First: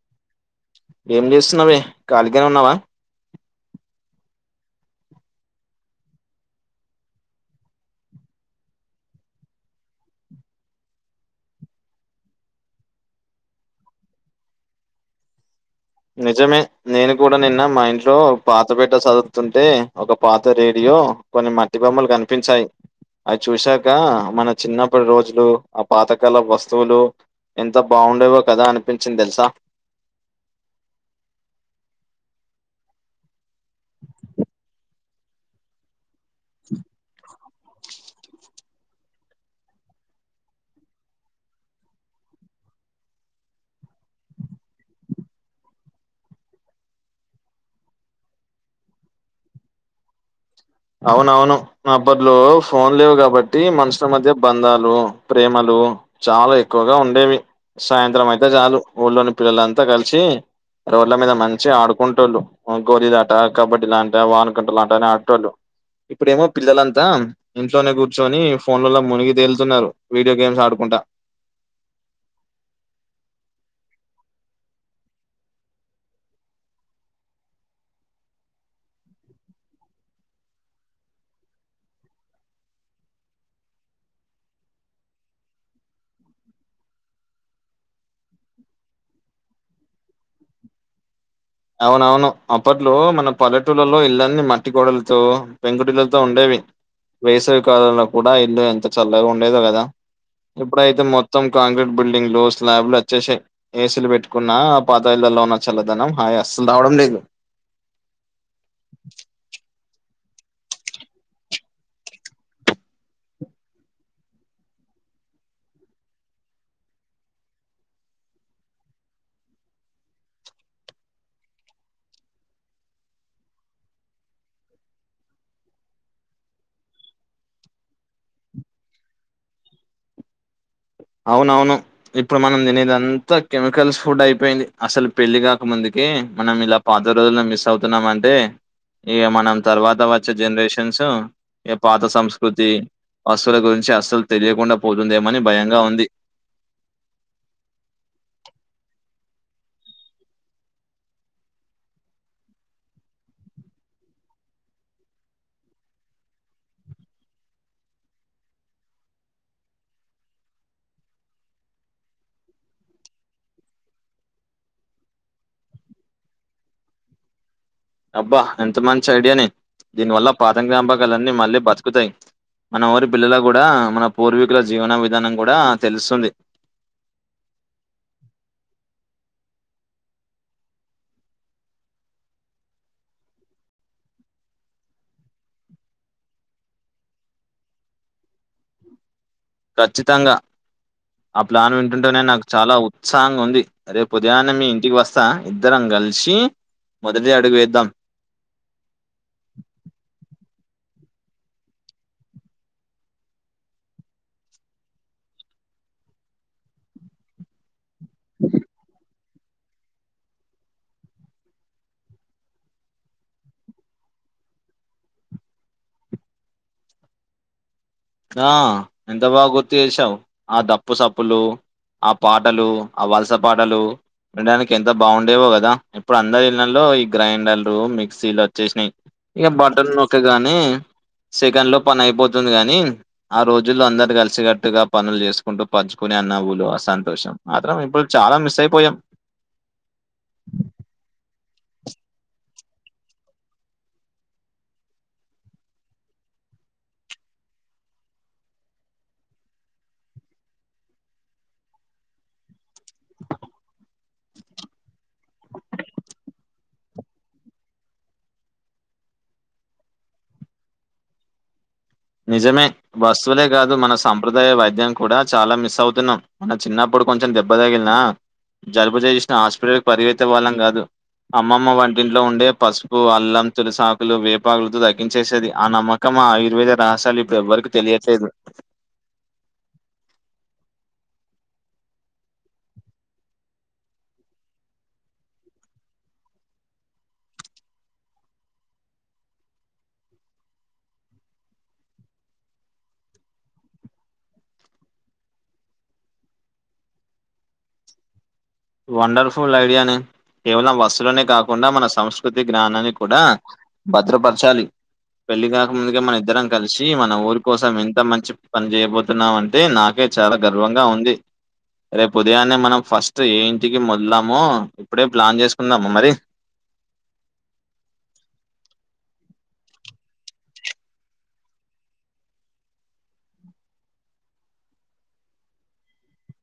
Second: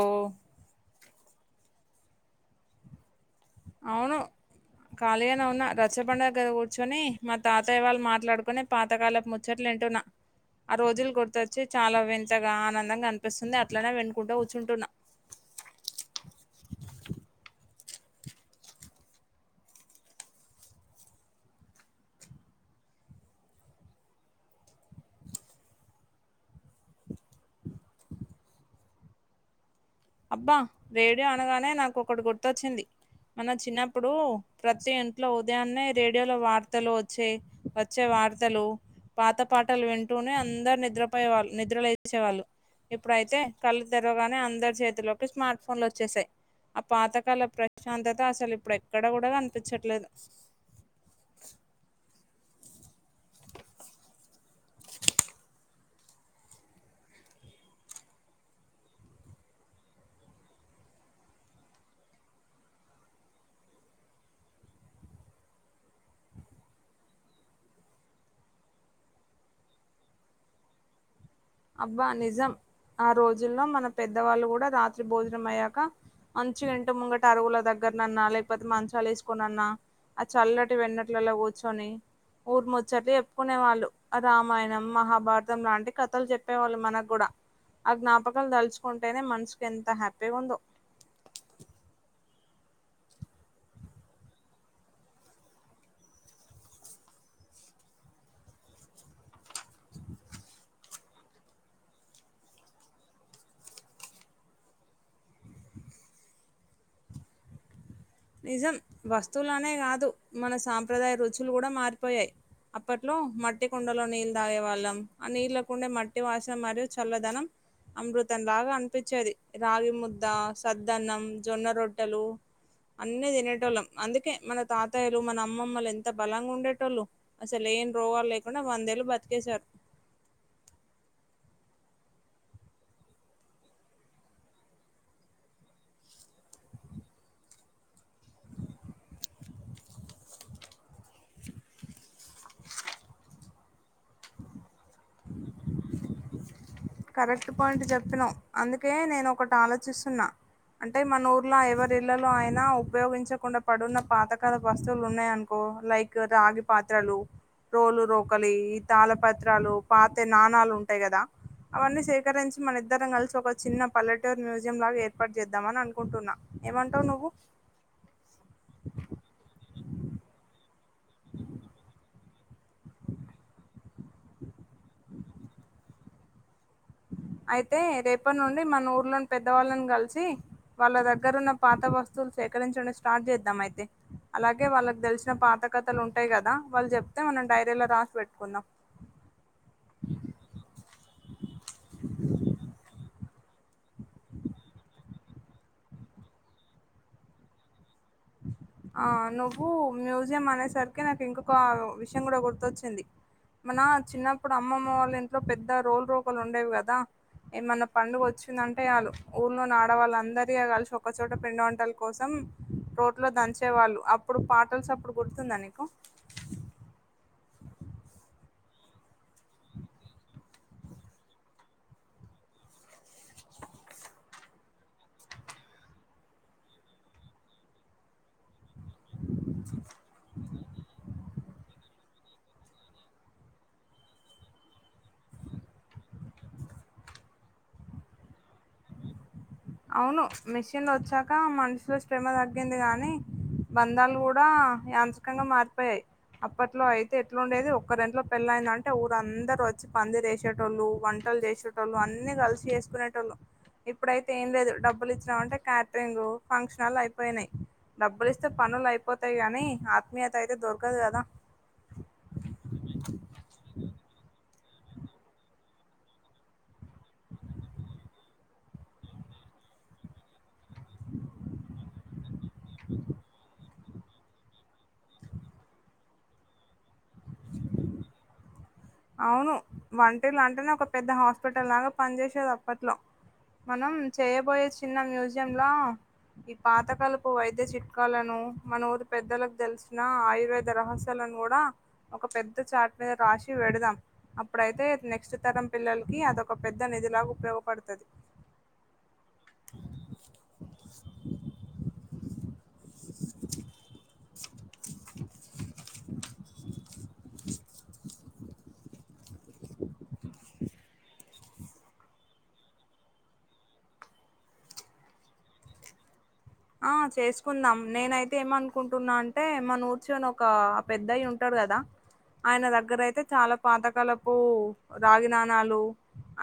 ఓ ఏం చేస్తున్నావే ఖళీగానే ఉన్నావా అవును ఖాళీగానే ఉన్న రచ్చ బండ దగర కూర్చొని మా తాతయ్య వాళ్ళు మాట్లాడుకుని పాత కాలపు ముచ్చటలు వింటున ఆ రోజులు గుర్తొచ్చి చాలా వింతగా ఆనందంగా అనిపిస్తుంది అట్లనే వినికుంటూ కూర్చుంటున్నా. నిజమే నేను కూడా నిన్న మా ఇంట్లో పాత పేట్ సదురుతుంటే ఒక పాత రేడియో కొన్ని మట్టి బొమ్మలు కనిపించాయి అవి చూశాక మన చిన్నప్పటి రోజులు ఆ పాతకాలపు వస్తువులు ఎంత బాగుండేవో కదా అనిపించింది తెలుసా అబ్బా రేడియో అనగానే నాకు ఒకటి గుర్తువచ్చింది మన చిన్నప్పుడు ప్రతి ఇంట్లో ఉదయాన్నే రేడియోలో వార్తలు వచ్చే వచ్చే వార్తలు పాత పాటలు వింటూనే అందరు నిద్రపోయే వాళ్ళు నిద్రలేచెవలు ఇప్పుడైతే కళ్ళు తెరగానే అందరి చేతిల్లోకి స్మార్ట్ ఫోన్లు వచ్చేసాయి ఆ పాతకాలపూ ప్రశాంతత అసలు ఇప్పుడు ఎక్కడ కూడా అనిపించట్లేదు అవునవును అప్పటిలో ఫోన్ లేవు కాబట్టి మనుషుల మధ్య బంధాలు ప్రేమలు చాలా ఎక్కువగా ఉండేవి సాయంత్రం అయితే చాలు ఊళ్ళోని పిల్లలంతా కలిసి రోడ్ల మీద మంచిగా ఆడుకుంట వాళ్ళు గోలీ ఆట కబడ్డీ ఆట వానకంట లాంట అని అడేటో లు ఇప్పుడేమో పిల్లలంతా ఇంట్లోనే కూర్చొని ఫోన్లలో మునిగి తేలుతున్నారు వీడియో గేమ్స్ ఆడుకుంటా అబ్బా నిజం ఆ రోజుల్లో మన పెద్దవాళ్ళు కూడా రాత్రి భోజనం అయ్యాక. అంచు ఇంట ముంగట అరుగుల దగ్గరనన్నా లేకపోతే మంచాలు వేసుకునన్నా ఆ చల్లటి వెన్నెటలలో కూర్చొని ఊరి ముచ్చట్లు చెప్పుకునే వాళ్ళు రామాయణం మహాభారతం లాంటి కథలు చెప్. చెప్పేవాళ్ళు మనకు కూడా ఆ జ్ఞాపకాలు తలుచుకుంటేనే మనసుకి ఎంత హ్యాపీగా ఉందో. అవునవును అప్పట్లో మన పల్లెటూలలో ఇల్లన్నీ మట్టి గోడలతో పెంకిటెంట్లతో ఉండేవి వేసవికాలంలో కూడా ఇల్లు ఎంత చల్లగా ఉండేదో కదా ఇప్పుడైతే మొత్తం కాంక్రీట్ బిల్డింగ్లు స్లాపులు వచ్చేసయి ఏసీలు పెట్టుకున్నా పాత ఇళ్లలో ఉన్న చల్లదనం అయి అసలు రావడం లేదు నిజం వస్తువులు అనే కాదు మన సాంప్రదాయ రుచులు కూడా మారిపోయాయి అప్పట్లో మట్టి కుండలో నీళ్ళు తాగేవాళ్ళం ఆ నీళ్ కుండే మట్టి వాసన మరియు చల్లదనం అమృతం లాగా అనిపిచేది రాగి ముద్ద సద్దన్నం జొన్న రొట్టెలు అన్నీ తినేటోళ్ళం అందుకే మన తాతయలు మన అమ్మమ్మలు ఎంత బలంగా ఉండేటోళ్ళు అసలు ఏం రోగాలు లేకుండా వందేళ్ళు బతికేసారు. అవునవును ఇప్పుడు మనం తినేది అంతా కెమికల్స్ ఫుడ్ అయిపోయింది అసలు పెళ్లి కాక ముందుకి మనం ఇలా పాత రోజుల్లో మిస్ అవుతున్నామ అంటే ఇగా మనం తర్వాత వచ్చే జనరేషన్స్ ఏ పాత సంస్కృతి పశువుల గురించి అసలు తెలియకుండా పోతుందేమని భయంగా ఉంది కరెక్ట్ పాయింట్ చెప్పినవు అందుకే నేను ఒకటి ఆలోచిస్తున్నా అంటే మన ఊర్లో ఎవరి ఇళ్లలో అయినా ఉపయోగించకుండా పడున్న పాతకాల వస్తువులు ఉన్నాయనుకో ఆ లైక్ రాగి పాత్రలు రోలు రోకలి ఈ తాళపత్రాలు పాత నాణాలు ఉంటాయి కదా అవన్నీ సేకరించి మన ఇద్దరం కలిసి ఒక చిన్న పల్లెటూరు మ్యూజియం లాగా ఏర్పాటు చేద్దామని అనుకుంటున్నా ఏమంటావు నువ్వు అబ్బా ఎంత మంచి ఐడియానే దీని వల్ల పాత జ్ఞాపకాలని మళ్ళీ బతుకుతాయి మన ఊరి పిల్లల కూడా మన పూర్వీకుల జీవన విధానం కూడా తెలుస్తుంది అయితే రేపట్ నుండి మన ఊర్లోని పెద్దవాళ్ళని కలిసి వాళ్ళ దగ్గరున్న పాత వస్తువులు సేకరించడం స్టార్ట్ చేద్దాం అయితే అలాగే వాళ్ళకి తెలిసిన పాత కథలు ఉంటాయి కదా వాళ్ళు చెప్తే మనం డైరీలో రాసి పెట్టుకుందాం ఖచ్చితంగా ఆ ప్లాన్ వింటుంటేనే నాకు చాలా ఉత్స సాంగ్ ఉంది రేపు ఉదయాన్న మీ ఇంటికి వస్తా ఇద్దరం కలిసి మొదటి అడుగు వేద్దాం ఆ నువ్వు మ్యూజియం అనేసరికి నాకు ఇంకొక విషయం కూడా గుర్తొచ్చింది మన చిన్నప్పుడు అమ్మమ్మ వాళ్ళ ఇంట్లో పెద్ద రోలు రోకలు ఉండేవి కదా ఏ మన పండుగ వచ్చిందంటే ఆళ్ళు ఊర్లో ఆడవాళ్ళ అందరి కలిసి ఒక్కచోట పిండి వంటల కోసం లో దంచేవాళ్ళు అప్పుడు పాటల్స్ అప్పుడు గుర్తుందా నీకు ఆ ఎంత బాగా గుర్తు చేసావు ఆ దప్పు సప్పులు ఆ పాటలు ఆ వలస పాటలు వినడానికి ఎంత బాగుండేవో కదా ఇప్పుడు అందరు వెళ్ళలో ఈ గ్రైండర్లు మిక్సీలు వచ్చేసినాయి ఇక బటన్ నొక్కగానే సెకండ్ లో పని అయిపోతుంది కాగానీ ఆ రోజుల్లో అందరు కలిసి గట్టుగా పనులు చేసుకుంటూ పంచుకుని ఆ నవ్వులు ఆ సంతోషం ఆ తరం ఇప్పుడు చాలా మిస్ అయిపోయాం అవును మెషిన్ వచ్చాక మనుషులో శ్రమ తగ్గింది కానీ బంధాలు కూడా యాంచ్చికంగా మారిపోయాయి అప్పట్లో అయితే ఎట్లాండేది ఒక్కరింట్లో పెళ్ళయిందంటే ఊరుందరు వచ్చి పందిరేసేటోళ్ళు వంటలు చేసే టోళ్ళు అన్ని కలిసి చేేసుకునేటోళ్ళు ఇప్పుడైతే ఏం లేదు డబ్బులు ఇచ్చినాం అంటే క్యాటరింగ్ ఫంక్షన్లు అయిపోయినాయి డబ్బులి ఇస్తే పనులు అయిపోతాయి గానీ ఆత్మీయత అయితే దొరకదు కదా నిజమే వస్తువులే కాదు మన సంంప్రదాయ వైద్యం కూడా చాలా మిస్ అవుతున్నాం మన చిన్నప్పుడు కొంచెం దెబ్బ తగిలినా జలుబు చేసిన హాస్పిటల్కి పరిగెతే వాళ్ళం కాదు అమ్మమ్మ వంటింట్లో ఉండే పసుపు అల్లం తులసాకు లు వేపాగులతో దగ్గించేసేది ఆ నమ్మకం ఆయుర్వేద రహసలు ఇప్పుడు ఎవ్వరిక తెలియట్లేదు అవును వంటీలు అంటేనే ఒక పెద్ద హాస్పిటల్ లాగా పనిచేసేది అప్పట్లో మనం చేయబోయే చిన్న మ్యూజియం లో ఈ పాత కలుపు వైద్య చిట్కాలను మన ఊరు పెద్దలకు తెలిసిన ఆయుర్వేద రహస్య [unintelligible] కూడా ఒక పెద్ద చాట్ మీద రాసి పెడదాం అప్పుడైతే నెక్స్ట్ తరం పిల్లలకి అదొక పెద్ద నిధిలాగా ఉపయోగపడుతది వండర్ఫుల్ ఐడియానే కేవలం వస్తుసులోనే కాకుండా మన సంస్కృతి జ్ఞానాన్ని కూడా భద్రపరచాలి పెళ్లి కాక ముందుగా మన ఇద్దరం కలిసి మన ఊరి కోసం ఎంత మంచి పని చేయబోతున్నామ్ అంటే నాకే చాలా గర్వంగా ఉంది రేపు ఉదయాన్నే మనం ఫస్ట్ ఏ ఇంటికి మొదలము ఇప్పుడే ప్లాన్ చేసుకుందామా మరి ఆ చేసుకుందాం నేనైతే ఏమనుకుంటున్నా అంటే మా చివర్ణ ఒక పెద్దయి ఉంటారు కదా ఆయన దగ్గర అయితే చాలా పాతకాలపు రాగి నాణాలు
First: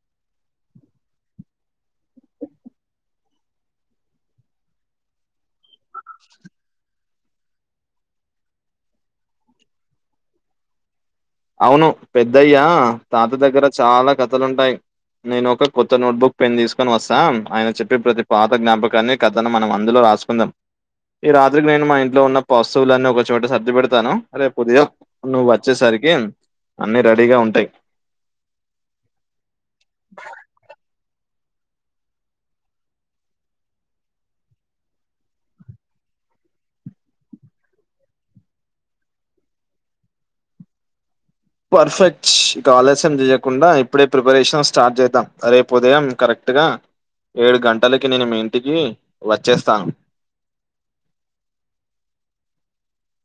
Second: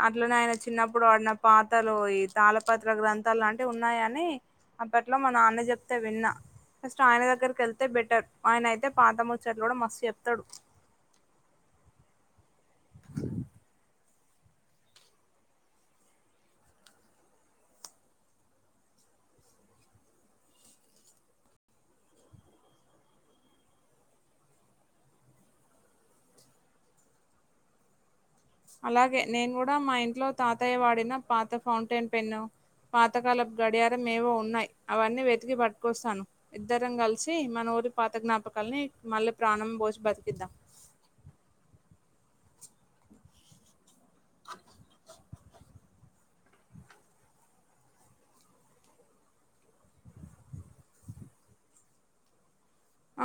అట్లనే ఆయన చిన్నప్పుడు ఆడిన పాత్రలు ఈ తాళపత్ర గ్రంథాలు అంటే ఉన్నాయని అప్పట్లో మా నాన్న చెప్తే విన్నా ఆయన దగ్గరికి వెళ్తే బెటర్ ఆయన అయితే పాత ముచ్చట్లు కూడా మస్తు చెప్తాడు అవును పెద్దయ్యా తాత దగ్గర చాలా కథలుంటాయి నేను ఒక కొత్త నోట్బుక్ పెన్ తీసుకొని వస్తా ఆయన చెప్పే ప్రతి పాత జ్ఞాపకాన్ని కథన మనం అందులో రాసు కున్నాం ఈ రాత్రికి నేను మా ఇంట్లో ఉన్న పస్తువులన్నీ ఒకచోట సర్ది పెడతాను రేపు ఉదయం నువ్వు వచ్చేసరికి అన్నీ రెడీగా ఉంటాయి అలాగే నేను కూడా మా ఇంట్లో తాతయ్య వాడిన పాత ఫౌంటైన్ పెన్ను పాతకాలపు గడియారం ఏవో ఉన్నాయి అవన్నీ వెతికి పట్కోస్తాను ఇద్దరం కలిసి మన ఊరి పాత జ్ఞాపకాల్ని మళ్ళీ ప్రాణం పోసి బతికిద్దాం పర్ఫెక్ట్ చ్ ఇక ఆలస్యం చేయకుండా ఇప్పుడే ప్రిపరేషన్ స్టార్ట్ చేద్దాం రేపు ఉదయం కరెక్ట్గా ఏడు గంటలకి నేను మీ ఇంటికి వచ్చేస్తాను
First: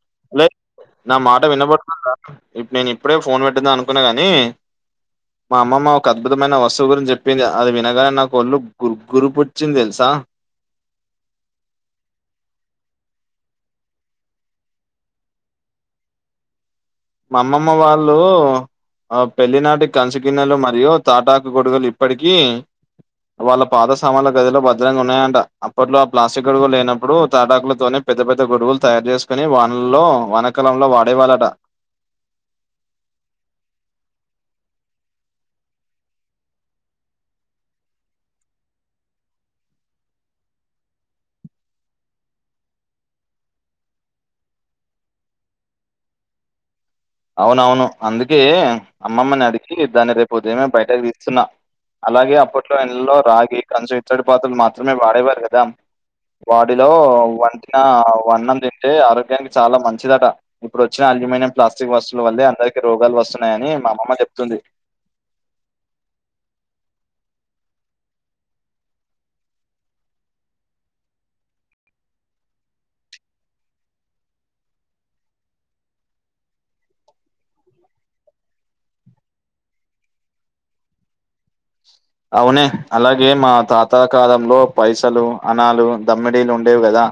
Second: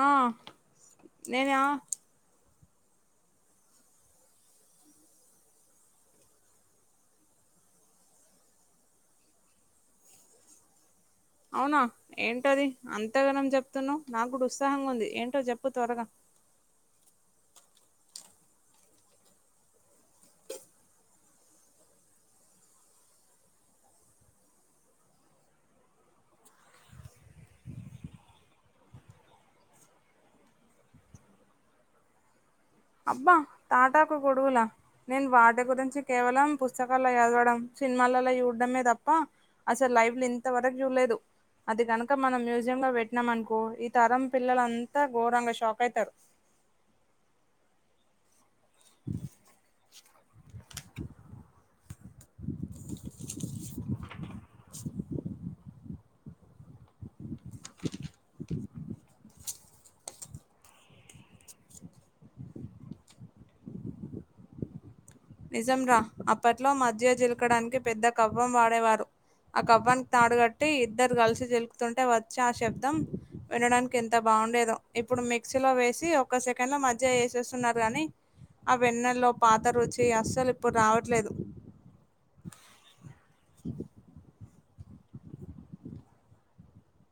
ఆ లే నా మాట నేనా వినబడుతుందా ఇప్ నేను ఇప్పుడే ఫోన్ పెట్టేదాం అనుకున్నా గాని మా అమ్మమ్మ ఒక అద్భుతమైన వస్తువు గురించి చెప్పింది అది వినగానే నాకు ఒళ్ళు గు గురిపు వచ్చింది తెలుసా అవునా ఏంటది అంతగనం చెప్తున్నావు నాకు ఉత్సాహంగా ఉంది ఏంటో చెప్పు త్వరగా మా అమ్మమ్మ వాళ్ళు ఆ పెళ్లినాటి కంచు గిన్నెలు మరియు తాటాకు గొడుగులు ఇప్పడికిీ వాళ్ళ పాత సామాన్ల గదిలో భద్రంగా ఉన్నాయంట అప్పట్లో ఆ ప్లాస్టిక్ గొడుగు లేనప్పుడు తాటకులతోనే పెద్ద పెద్ద గొడుగులు తయారు చేసుకోని వానల్లో వానాకాలంలో వాడే వాళ్ళట అబ్బా తాటాకు గొడుగుల నేను వాటి గురించి కేవలం పుస్తకాల్లో చదవడం సినిమాలలో చూడ్డమే తప్ప అసల్ లైవ్లో ఇంతవరకు చూడలేదు అది గనుక మనం మ్యూజియం లో పెట్నం అనుకో ఈ తరం పిల్లలంతా ఘోరంగా షాక్ అయితారు అవునవును అందుకే అమ్మమ్మని అడిగి దాన్ని రేపు ఉదయమే బయటకి తీస్తున్నా అలాగే అప్పట్లో ఇండ్లలో రాగి కంచు ఇత్తడి పాత్రలు మాత్రమే వాడేవారు కదా బాడిలో వంటిన వన్నం తింటే ఆరోగ్యానికి చాలా మంచిదట ఇప్పుడు వచ్చిన అల్యూమినియం ప్లాస్టిక్ వస్తువుల వల్లే అందరికి రోగాలు వస్తున్నాయని మా అమమ్మ చెప్తుంది నిజం రా అప్పట్లో మజ్జిగ చిలకడానికి పెద్ద కవ్వం వాడేవారు ఆ కవ్వానికి తాడుగట్టి ఇద్దరు కలిసి చిలుకుతుంటే వచ్చి ఆ శబ్దం వినడానికి ఎంత బావుండేదో ఇప్పుడు మిక్సీ లో వేసి ఒక్క సెకండ్ లో మజ్జిగ ఏసేస్తున్నారు గాని అ వెన్నెల్లో పాత రుచి అస్సలు ఇప్పుడు రావట్లేదు అవునే అలాగే మా తాత కాలంలో పైసలు అనాలు దమ్మిడీలు ఉండేవి గదా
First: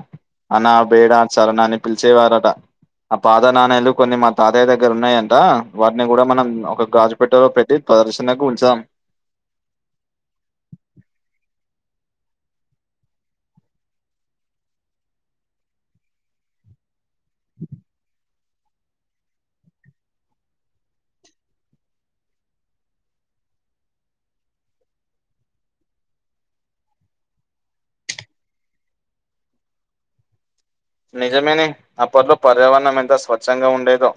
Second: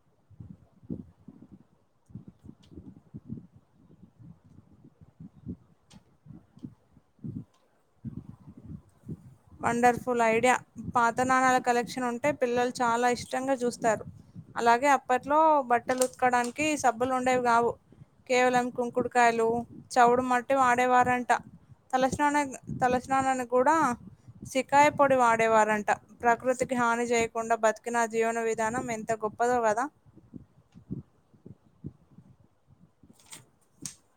అనా బేడా చరన అని పిలిచేవారట అ పాత నాణేలు కొన్ని మా తాతయ్య దగ్గర ఉన్నాయంట వాటిని కూడా మనం ఒక గాజుపెట్టెలో పెట్టీ ప్రదర్శనకు ఉంచాం వండర్ఫుల్ ఐడియా పాత నాణాల కలెక్షన్ ఉంటే పిల్లలు చాలా ఇష్టంగా చూస్తారు అలాగే అప్పట్లో బట్టలు ఉత్కడానికి సబ్బులు ఉండేవి కావు కేవలం కుంకుడుకాయలు చెవుడు మట్టి వాడేవారంట తలస్నాన తలస్నానానికి కూడా సీకాయ పొడి వాడేవారంట ప్రకృతికి హాని చేయకుండా బతికిన జీవన విధానం ఎంత గొప్పదో కదా నిజమేనే అప్పట్లో పర్యావణం ఎంత స్వచ్ఛంగా ఉండేదో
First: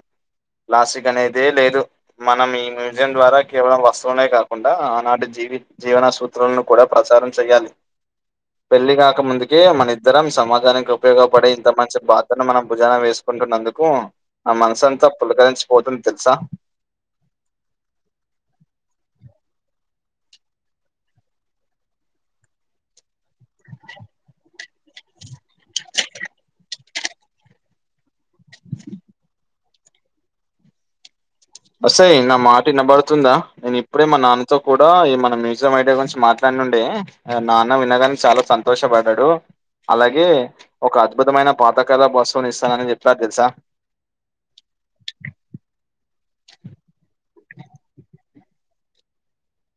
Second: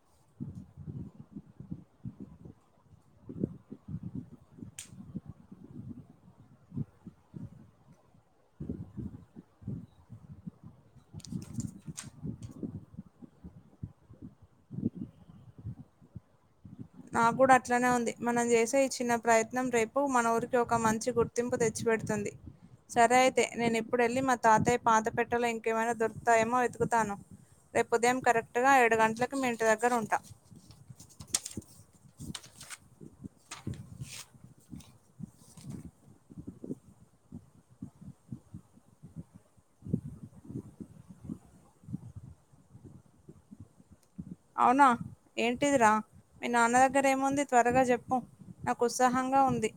ప్లాస్టిక్ అనేదే లేదు మనం ఈ మ్యూజియం ద్వారా కేవలం వస్తువునే కాకుండా ఆనాటి జీవి జీవన సూత్రలను కూడా ప్రచారం చెయ్యాలి పెళ్లి గాక ముందుకె మన ఇద్దరం సమాజానికి ఉపయోగపడే మంచి బాధ్యతను మనం భుజాన వేసుకుంటున్నందుకు నా మనసుంతా పులకరించిపోతుంది తెలుసా నాగుడా అట్లనే ఉంది మనం చేసే ఈ చిన్న ప్రయత్నం రేపు మన ఊరికి ఒక మంచి గుర్ తింపు తెచ్చిపెడుతుంది సరె అయి తే నేను ఇప్పుడు వెళ్ళి మా తాతయ్య పాత పెట్టలో ఇంకేమైనా దొరుతాయేమో వెతుకుతాను రేపు ఉదయం కరెక్ట్గా ఏడు గంటలకి మీ ఇంటి దగ్గర ఉంట ఒసేయ్ నా మాట వినబడుతుందా నేను ఇప్పుడే మా నాన్నతో కూ డా ఈ మన మ్యూజియం ఐడియ గురించి మాట్లాడి నుండే నాన్న వినగానే చాలా సంతోషపడ్డాడు అలాగే ఒక అద్భుతమైన పాతకాల వస్తువుని ఇస్తానని చెప్పినారు తెలుసా అవునా ఏంటిదిరా మీ నాన్న దగ్గర ఏముంది త్వరగా జెప్పు నాకు ఉత్సాహంగా ఉంది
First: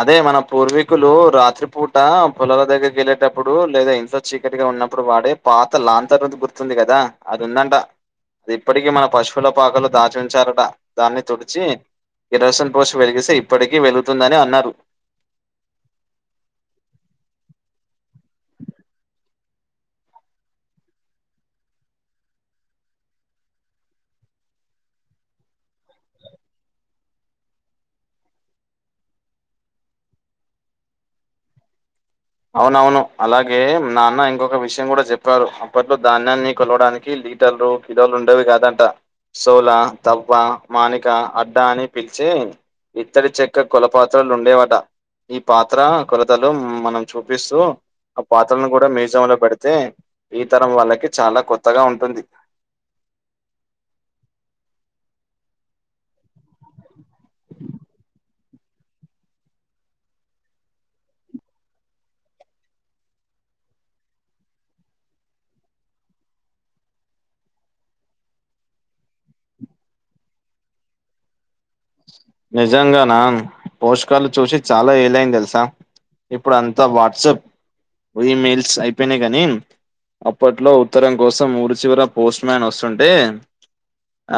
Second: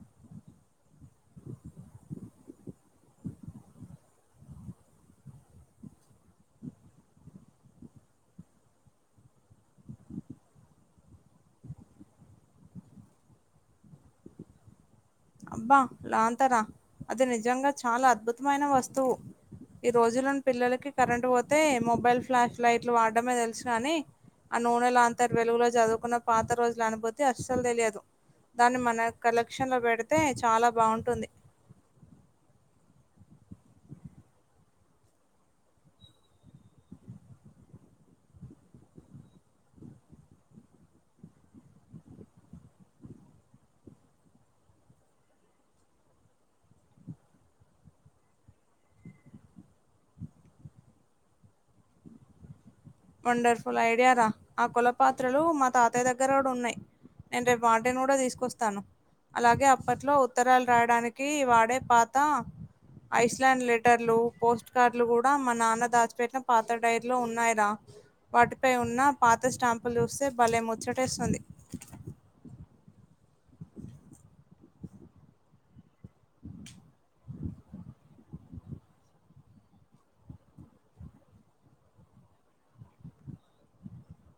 అదే మన పూర్వీకులు రాత్రి పూట పొలాల దగ్గరకిళ్ళేటప్పుడు లేదా ఇంట్లో చీకటిగా ఉన్నప్పుడు వాడే పాత లాంతర్ంది గుర్తుంది కదా అది ఉందంట అది ఇప్పటికీ మన పశువుల పాకలు దాచుించారట దాన్ని తుడిచి కిరోసిన్ పోసి వెలిగిస్తే ఇప్పటికీ వెలుగుతుందని అన్నారు అబ్బా లాంతరా అది నిజంగా చాలా అద్భుతమైన వస్తువు ఈ రోజులోని పిల్లలకి కరెంట్ పోతే మొబైల్ ఫ్లాష్ లైట్లు వాడమే తెలుసు కాని ఆ నూనే లంతర్ వెలుగులో చదువుకున్న పాత రోజుల అనుబుతి అస్సలు తెలియదు దాన్ని మన కలెక్షన్ లో పెడితే చాలా బాగుంటుంది అవునవును అలాగే నాన్న ఇంకొక విషయం కూడా చెప్పారు అప్పట్లో ధాన్యాన్ని కొలవడానికి లీ టర్లు కిలోలు ఉండేవి కాదంట సోల తవ్వ మానిక అడ్డా అని పిల్చే ఇత్తడి చెక్క కోల పాత్రలు ఉండేవాట ఈ పాత్ర కొలతలు మనం చూపిస్తూ ఆ పాత్రలను కూడా మ్యూజియం లో పెడితే ఈ తరం వాళ్ళకి చాలా కొత్తగా ఉంటుంది వండర్ఫుల్ ఐడియా రా ఆ కోల పాత్రలు మా తాతయ్య దగ్గర కూడా ఉన్నాయ్ నేను రేపు వటిన్ కూడా తీసుకొస్తాను అలాగే అప్పట్లో ఉత్తరాలు రాయడానికి వాడే పాత ఐస్ ల్యాండ్ లెటర్లు పోస్ట్ కార్డ్లు కూడా మా నాన్న దాచి పెట్టిన పాత డైర్ లో ఉన్నాయిరా వాటిపై ఉన్న పాత స్టాంపులు చూస్తే భలే ముచ్చటేస్తుంది నిజంగానా పోషకాలు చూసి చాలా ఎలైంది తెలుసా ఇప్పుడు అంతా వాట్సాప్ ఈమెయిల్స్ అయిపోయినాయి కానీ అప్పట్లో ఉత్తరం కోసం ఊరు చివర పోస్ట్ మ్యాన్ వస్తుంటే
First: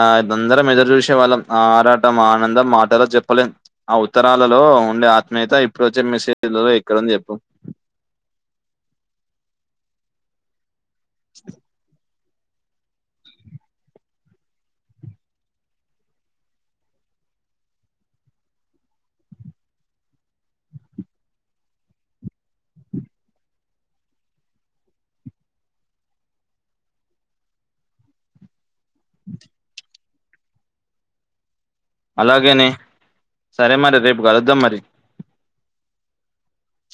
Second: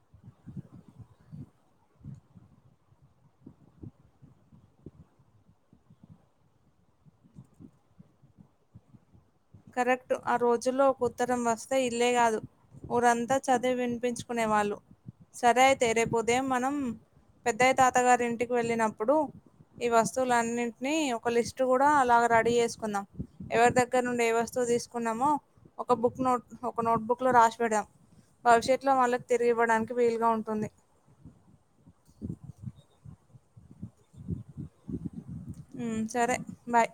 ఆ అద్ అందరం ఎదురు చూసే వాళ్ళం ఆ ఆరాటం ఆనందం మాటళ్ళో చెప్పలేం ఆ ఉత్తరాలలో ఉండే ఆత్మీయత ఇప్పుడు వచ్చే మేసేజ్లలో ఎక్కడుంది చెప్పు కరెక్ట్ ఆ రోజుల్లో ఒక ఉత్తరం వస్తే ఇల్లే కాదు ఊరంతా చదివి వినిపించుకునే వాళ్ళు సరే అయితే రేపు ఉదయం మనం పెద్దయ్య తాత గారి ఇంటికి వెళ్ళినప్పుడు ఈ వస్తువులన్నింటినీ ఒక లిస్ట్ కూడా అలాగ రడీ చేసుకుందాం ఎవరి దగ్గర నుండి ఏ వస్తువు తీసుకున్నామో ఒక బుక్ నోట్ ఒక నోట్ బుక్ లో రాసి పెడుదం భవిష్యత్ లో వాళ్ళకి తిరిగివ్వడానికి వీలుగా ఉంటుంది అలాగేనే సరే మరి రేపు కలుద్దాం మరి మ్ సరే బాయ్